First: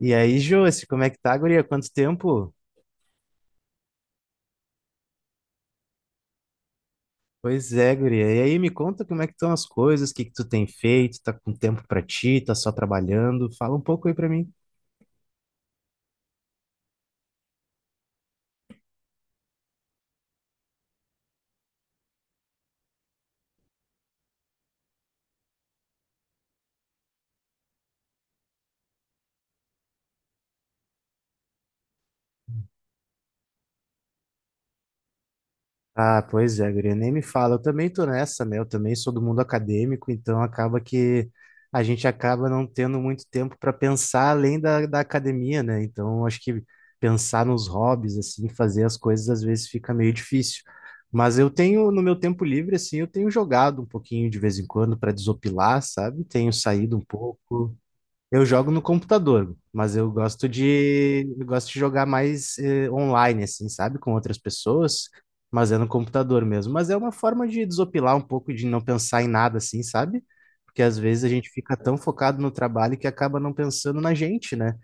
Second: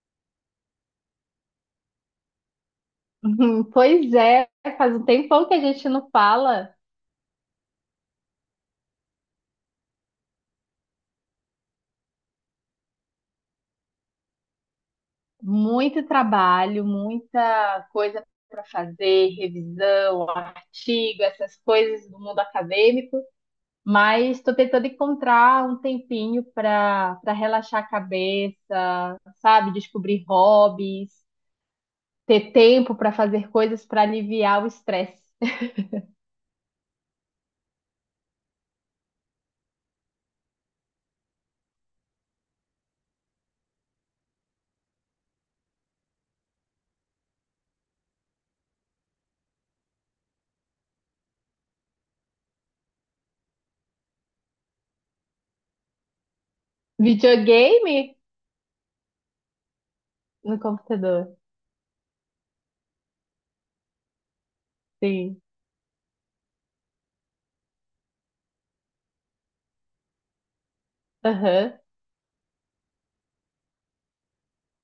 E aí, Josi, como é que tá, guria? Quanto tempo? Uhum, pois é, faz um tempão que a gente não fala. Pois é, guria. E aí, me conta como é que estão as coisas, o que que tu tem feito, tá com tempo pra ti, tá só trabalhando? Fala um pouco aí pra mim. Muito trabalho, muita coisa para fazer, revisão, artigo, essas coisas do mundo acadêmico, mas estou tentando encontrar um tempinho para relaxar a cabeça, sabe? Descobrir hobbies, ter tempo para fazer coisas para aliviar o estresse. Ah, pois é, guria, nem me fala. Eu também tô nessa, né? Eu também sou do mundo acadêmico, então acaba que a gente acaba não tendo muito tempo para pensar além da academia, né? Então, acho que pensar nos hobbies, assim, fazer as coisas às vezes fica meio difícil. Mas eu tenho, no meu tempo livre, assim, eu tenho jogado um pouquinho de vez em quando para desopilar, sabe? Tenho saído um pouco. Videogame Eu jogo no computador, mas eu gosto no de computador, eu gosto de jogar mais online, assim, sabe? Com outras pessoas, sim. mas é no computador mesmo. Mas é uma forma de desopilar um pouco, de não pensar em nada, assim, sabe? Porque às vezes a gente Aham, fica tão focado no trabalho que acaba não pensando na gente, né?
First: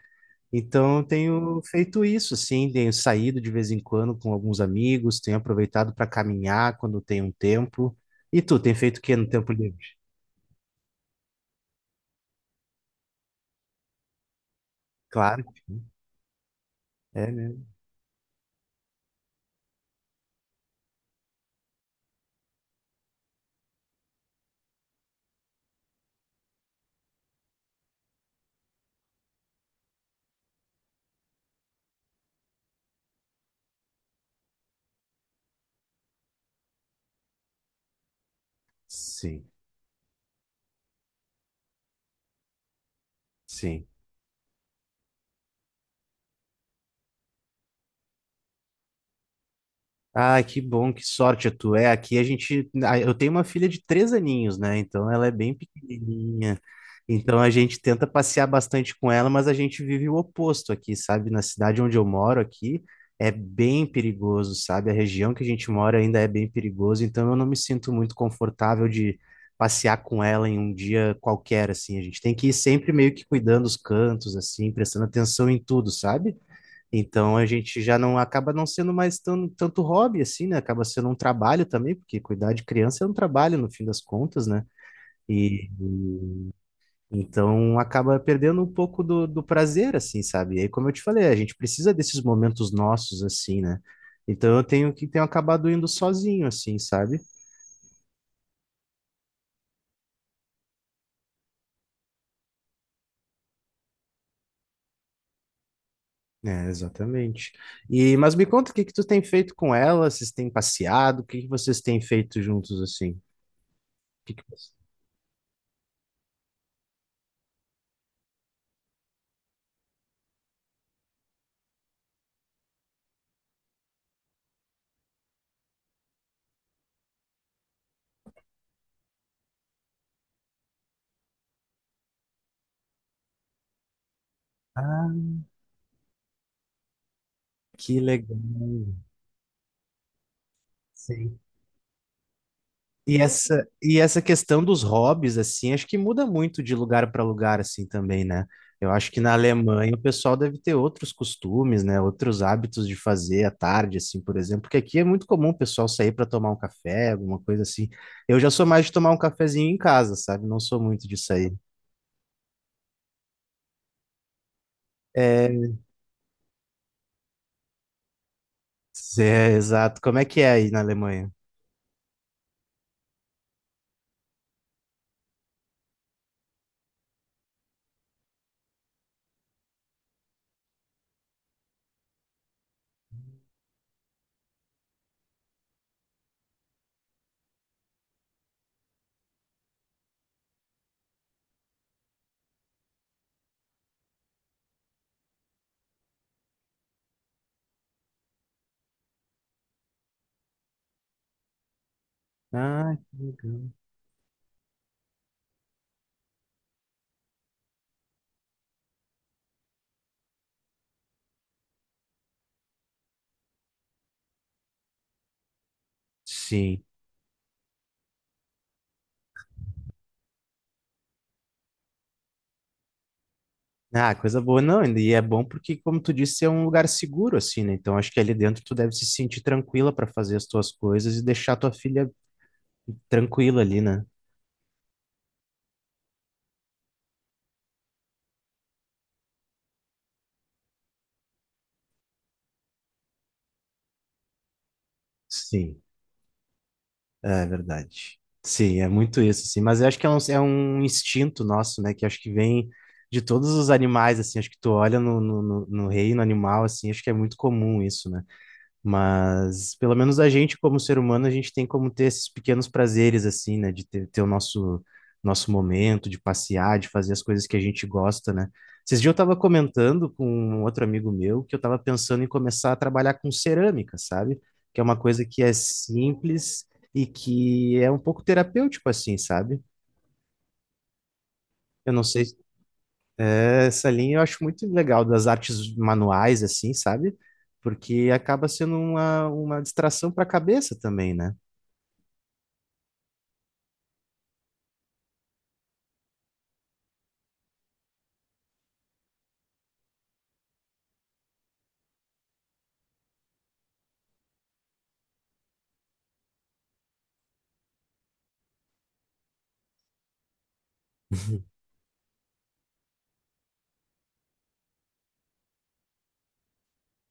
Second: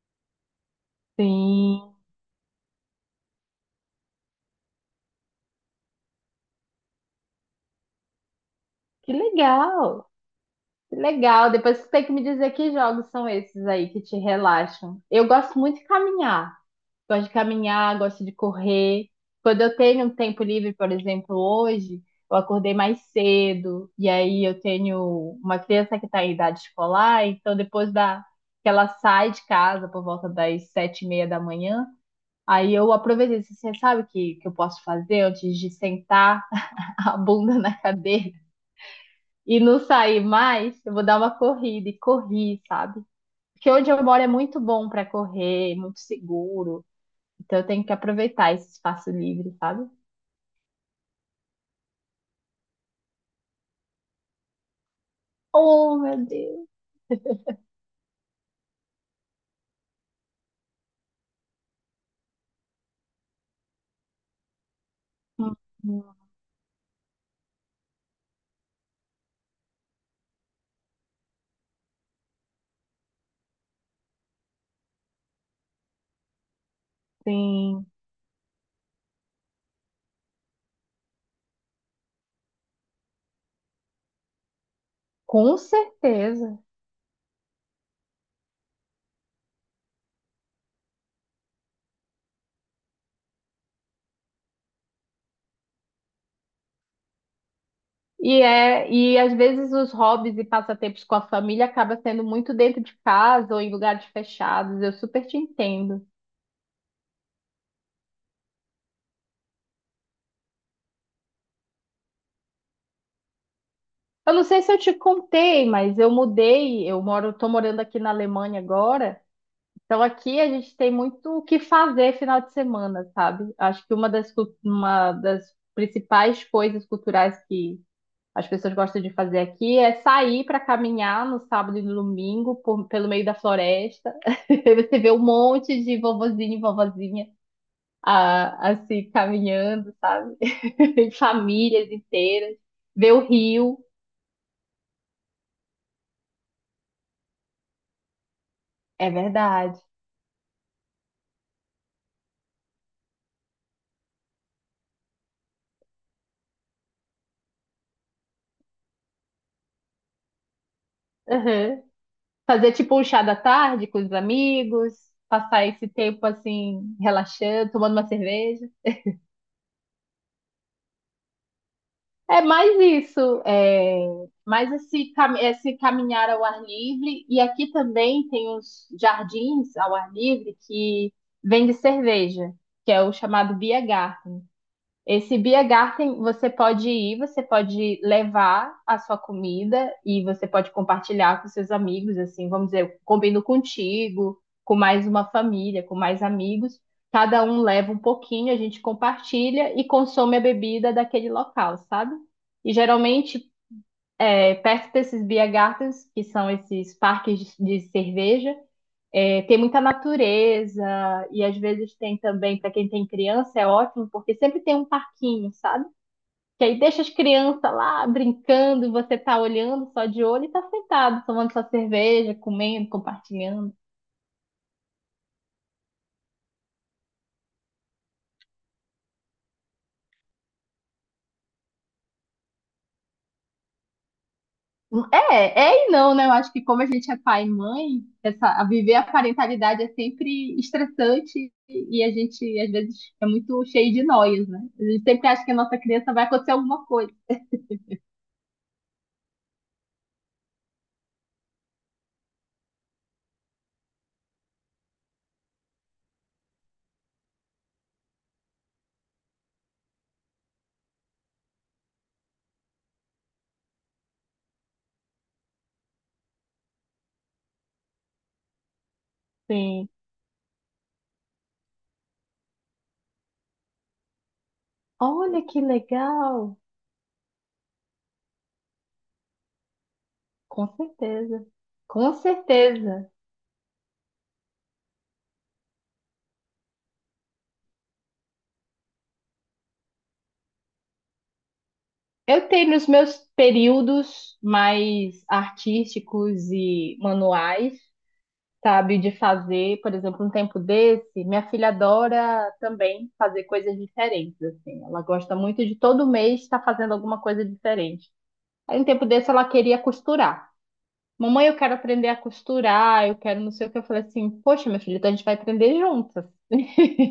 Então eu tenho sim. feito isso, assim, tenho saído de vez em quando com alguns amigos, tenho aproveitado para caminhar quando tem um tempo. E tu, tem feito o Que que no tempo livre? legal! Legal, depois você tem que me dizer que jogos são esses aí que te relaxam. Eu Claro, gosto muito de caminhar. Gosto é de mesmo. caminhar, gosto de correr. Quando eu tenho um tempo livre, por exemplo, hoje, eu acordei mais cedo, e aí eu tenho uma criança que está em idade escolar, então depois da que ela sai de casa por volta das sete e meia da manhã, aí eu aproveitei, assim, sabe o que, que eu posso fazer antes de sentar a bunda na cadeira Sim, e não sair mais? Eu vou dar uma corrida e corri, sabe? Porque sim. onde eu moro é muito bom para correr, muito seguro. Então eu tenho que aproveitar esse espaço livre, sabe? Ai, que bom, que sorte tu é. Aqui a gente. Eu tenho uma filha de três aninhos, né? Então ela é bem Oh, meu pequenininha. Deus! Então a gente tenta passear bastante com ela, mas a gente vive o oposto aqui, sabe? Na cidade onde eu moro aqui é bem perigoso, sabe? A região que a gente mora Uhum. ainda é bem perigoso, então eu não me sinto muito confortável de passear com ela em um dia qualquer, assim. A gente tem que ir sempre meio que cuidando os cantos, assim, prestando atenção em tudo, sabe? Então a gente Sim, já não acaba não sendo mais tão, tanto hobby assim, né? Acaba sendo um trabalho também, porque cuidar de criança é um trabalho no fim das contas, né? com E certeza. então acaba perdendo um pouco do prazer, assim, sabe? E aí, como eu te falei, a gente precisa desses momentos nossos, assim, né? Então eu tenho acabado indo sozinho, assim, sabe? E é, e às vezes os hobbies e passatempos com a família acaba sendo muito dentro de casa ou em lugares fechados. Eu super te entendo. É, exatamente. E mas me conta o que que tu tem feito com ela? Vocês têm passeado? O que que vocês têm feito juntos assim? O que Eu que não sei você- se eu te contei, mas eu mudei, eu moro, tô morando aqui na Alemanha agora. Então aqui a gente tem muito o que fazer final de semana, sabe? Acho que uma das, uma das principais coisas culturais que as pessoas gostam de fazer aqui é sair para caminhar no sábado e no domingo pelo meio da floresta. Você Ah, vê um monte de vovozinho e vovozinha que legal. ah, assim caminhando, sabe? Sim. Famílias inteiras. Ver o rio. E essa questão dos hobbies, assim, acho que muda muito de lugar para lugar, assim, também, né? Eu acho É que na verdade. Alemanha o pessoal deve ter outros costumes, né? Outros hábitos de fazer à tarde, assim, por exemplo, porque aqui é muito comum o pessoal sair para tomar um café, alguma coisa assim. Eu já sou mais de tomar um cafezinho em casa, sabe? Não sou muito de sair. Fazer tipo um chá da tarde com os amigos, passar É, esse tempo assim, relaxando, tomando uma cerveja. Exato. Como é que é aí na Alemanha? É mais isso, é mais esse, esse caminhar ao ar livre. E aqui também tem uns jardins ao ar livre que vende cerveja, que é o chamado BH. Esse Biergarten, você pode ir, você pode levar a sua comida e você pode compartilhar com seus amigos, assim, vamos dizer, eu combino contigo, com mais uma família, com mais amigos. Cada um leva um pouquinho, a gente compartilha e consome a bebida daquele local, sabe? E Ah, que geralmente, legal. é, perto desses Biergartens, que são esses parques de cerveja, é, tem muita natureza e às vezes tem também, para quem tem criança, é ótimo, porque sempre tem um parquinho, sabe? Que aí Sim. deixa as crianças lá brincando e você tá olhando só de olho e tá sentado, tomando sua cerveja, comendo, compartilhando. Ah, coisa boa, não, e é bom porque, como tu disse, é um lugar seguro, assim, né? Então, acho que ali dentro tu deve se sentir tranquila para fazer as tuas coisas e deixar tua filha tranquila ali, né? É, é e não, né? Eu acho que como a gente é pai e mãe, essa, a viver a parentalidade é sempre estressante e a gente, às vezes, é muito cheio de noias, né? A gente sempre acha que a nossa Sim, criança vai acontecer alguma coisa. é verdade. Sim, é muito isso, assim, mas eu acho que é um instinto nosso, né? Que acho que vem de todos os animais, assim, acho que tu olha no reino animal, assim, acho que é muito comum isso, né? Mas pelo menos a gente, como ser humano, a gente tem como ter esses pequenos prazeres, assim, né? De ter, ter o nosso, nosso momento, de passear, de fazer as coisas que a gente gosta, né? Esses dias eu estava Sim. comentando com um outro amigo meu que eu estava pensando em começar a trabalhar com cerâmica, sabe? Que é uma coisa que Olha é que legal! simples e que é um pouco terapêutico, assim, sabe? Com certeza. Eu não Com sei, certeza. essa linha eu acho muito legal das artes manuais, assim, sabe? Porque acaba sendo uma distração para a cabeça também, né? Eu tenho os meus períodos mais artísticos e manuais, sabe, de fazer, por exemplo, um tempo desse, minha filha adora também fazer coisas diferentes, assim. Ela gosta muito de todo mês estar fazendo alguma coisa diferente. Aí um tempo desse ela queria costurar. Mamãe, eu quero aprender a costurar, eu quero não sei o que. Eu falei assim, poxa, minha filha, então a gente vai aprender juntas.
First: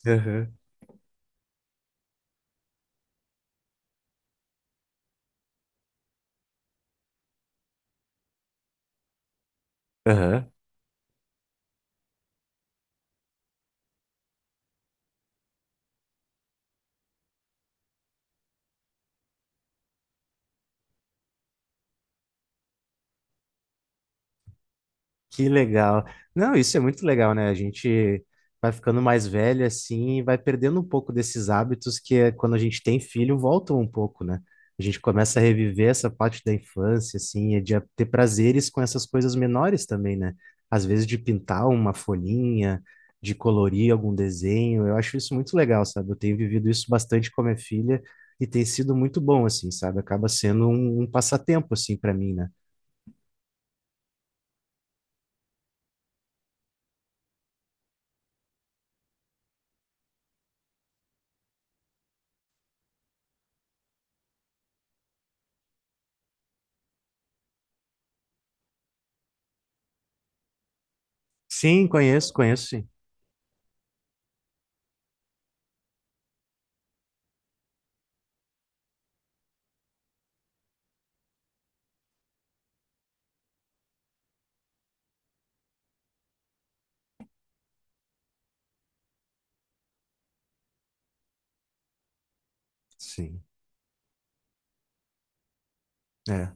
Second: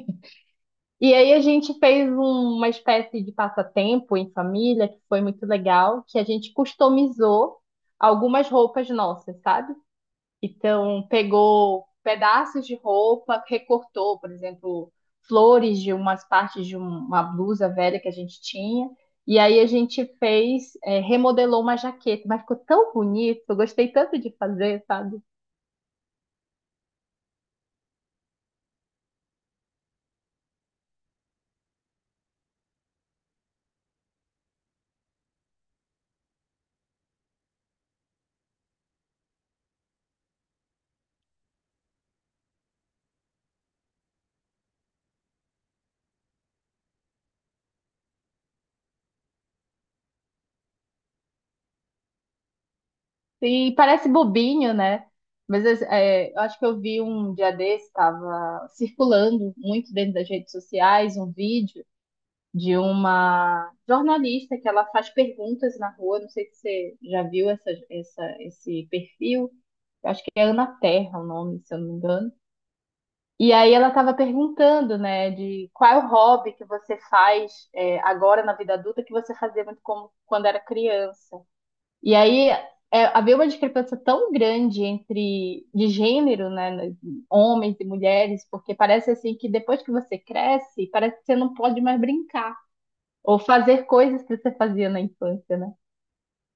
Aham, E aí a gente fez uma espécie de passatempo em família, que foi muito legal, que a gente customizou algumas roupas nossas, sabe? aham. Então, pegou pedaços de roupa, recortou, por exemplo, flores de umas partes de uma blusa velha que a gente tinha. E aí a gente fez, remodelou uma jaqueta, mas ficou tão bonito, eu gostei tanto de fazer, sabe? Que legal. Não, isso é muito legal, né? A gente vai ficando mais velho assim e vai perdendo um pouco desses hábitos que é, quando a gente tem filho voltam um pouco, né? A gente começa a reviver essa parte da infância, assim, e de ter prazeres com essas coisas menores também, né? Às vezes de pintar uma folhinha, de colorir algum desenho. Eu acho isso muito legal, sabe? Eu tenho vivido isso bastante com a minha filha e tem sido muito bom, assim, sabe? Acaba sendo um, um passatempo, assim, para mim, né? E parece bobinho, né? Mas é, é, eu acho que eu vi um dia desse, estava circulando muito dentro das redes sociais, um vídeo de uma jornalista que ela faz perguntas na rua. Não sei se você já viu essa, essa, esse perfil. Eu acho que é Ana Terra o nome, se eu Sim, não me conheço, engano. conheço, sim. E aí ela estava perguntando, né, de qual é o hobby que você faz agora na vida adulta que você fazia muito como quando era criança. E aí é, havia uma discrepância tão grande entre de gênero, né, homens e mulheres, porque parece assim que depois que você cresce, parece que você não pode mais brincar ou Sim, fazer coisas que você fazia na infância, né? é.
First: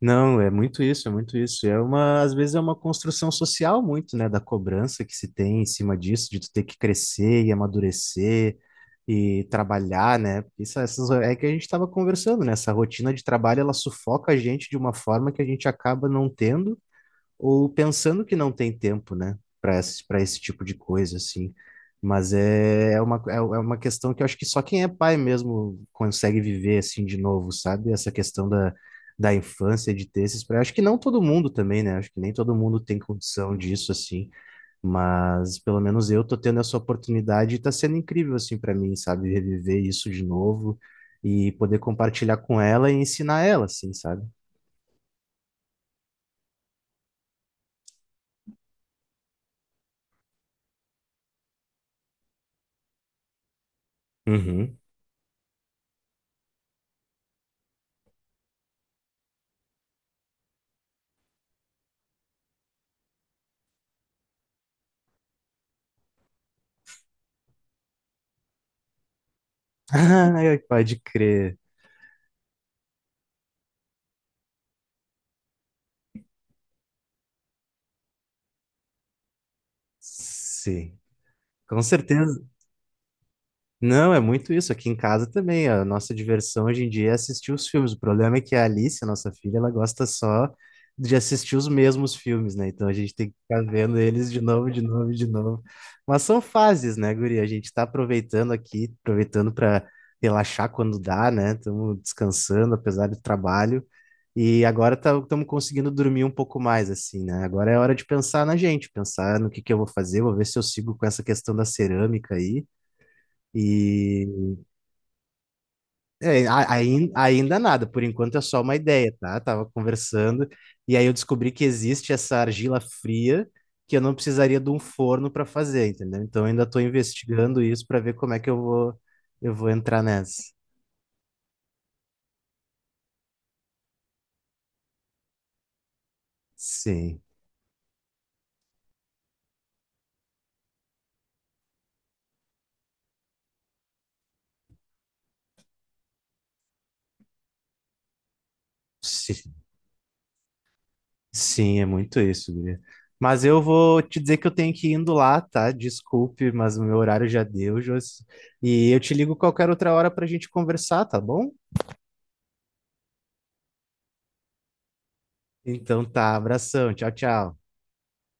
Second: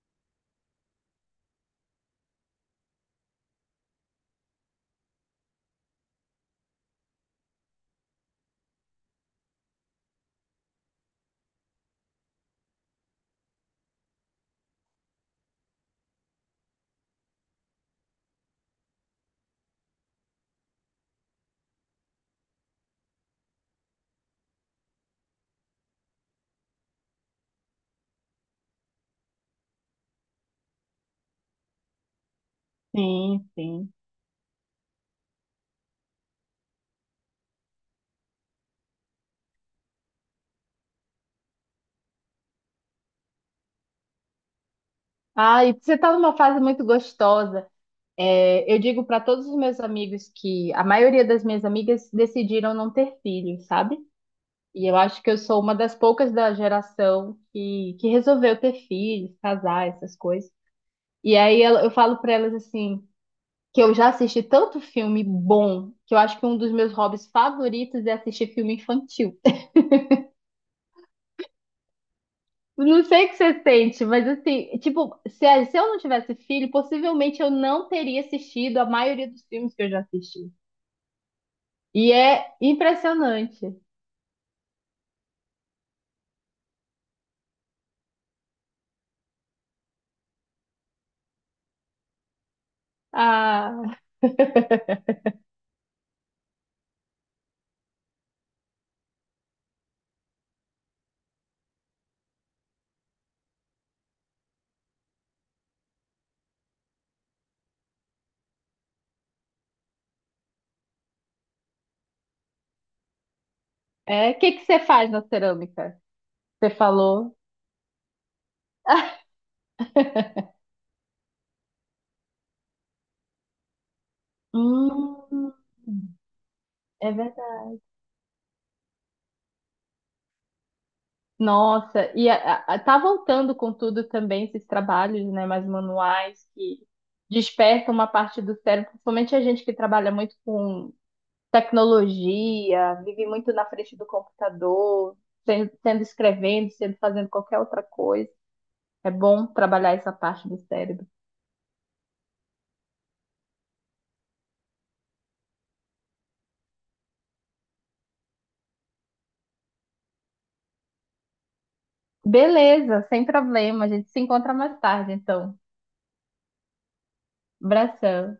Não, é muito isso, é muito isso. É uma, às vezes é uma construção social muito, né, da cobrança que se tem em cima disso, de tu ter que crescer e amadurecer e trabalhar, né? Isso, essas, é que a gente estava conversando, né? Essa rotina de trabalho, ela sufoca a gente de uma forma que a gente acaba não tendo ou pensando que não tem tempo, né, para esse tipo de coisa, assim. Mas é, é uma, é uma questão que eu acho que só quem é pai mesmo consegue viver, assim, de novo, sabe? Essa questão da infância, de ter esses... Acho que não todo mundo também, né? Acho que nem todo mundo tem Sim, condição disso, sim. assim. Mas pelo menos eu tô tendo essa oportunidade e tá sendo incrível, assim, para mim, sabe? Reviver isso de novo e poder compartilhar com ela e ensinar ela, assim, sabe? Ah, e você está numa fase muito gostosa. É, eu digo para todos os meus amigos que a maioria das minhas amigas decidiram não ter filhos, sabe? Uhum. E eu acho que eu sou uma das poucas da geração que resolveu ter filhos, casar, essas coisas. E aí eu falo pra elas assim, que eu já assisti tanto filme bom, que eu acho que um dos meus hobbies favoritos é assistir filme infantil. Ai, pode crer. Não sei o que você sente, mas assim, tipo, se, se eu não tivesse filho, possivelmente eu não teria assistido a maioria dos filmes que eu já assisti. Sim, com E certeza. é impressionante. Não, é muito isso. Aqui em casa também, a nossa diversão hoje em dia é assistir os filmes. O problema é que a Alice, a nossa filha, ela gosta só de assistir os mesmos filmes, né? Então a gente tem que ficar Ah, vendo eles de novo, de novo, de novo. Mas são fases, né, guria? A gente está aproveitando aqui, aproveitando para relaxar quando dá, né? Estamos descansando, apesar do trabalho. E agora estamos conseguindo dormir um pouco mais, assim, né? Agora é hora de pensar na gente, pensar no que eu vou fazer, vou ver se eu sigo com essa questão da cerâmica aí. E é, o que que você faz na cerâmica? é, Você falou. ainda nada, por enquanto é só uma ideia, tá? Tava conversando e aí eu descobri que existe essa argila fria que eu não precisaria de um forno para Hum, fazer, entendeu? Então eu ainda estou é verdade. investigando isso para ver como é que eu vou entrar nessa. Nossa, e tá voltando com tudo também esses trabalhos, né, mais manuais que Sim, despertam uma parte do cérebro, principalmente a gente que trabalha muito com tecnologia, vive muito na frente do computador, sendo, sendo escrevendo, sendo fazendo qualquer outra coisa. É bom sim, trabalhar essa parte do cérebro. sim, é muito isso, guria. Mas eu vou te dizer que eu tenho que ir indo lá, tá? Desculpe, mas o meu horário já deu, Josi. E eu te ligo qualquer outra hora para a gente conversar, tá bom? Beleza, sem problema. A gente se encontra mais tarde, então. Então tá, abração, tchau, tchau. Abração.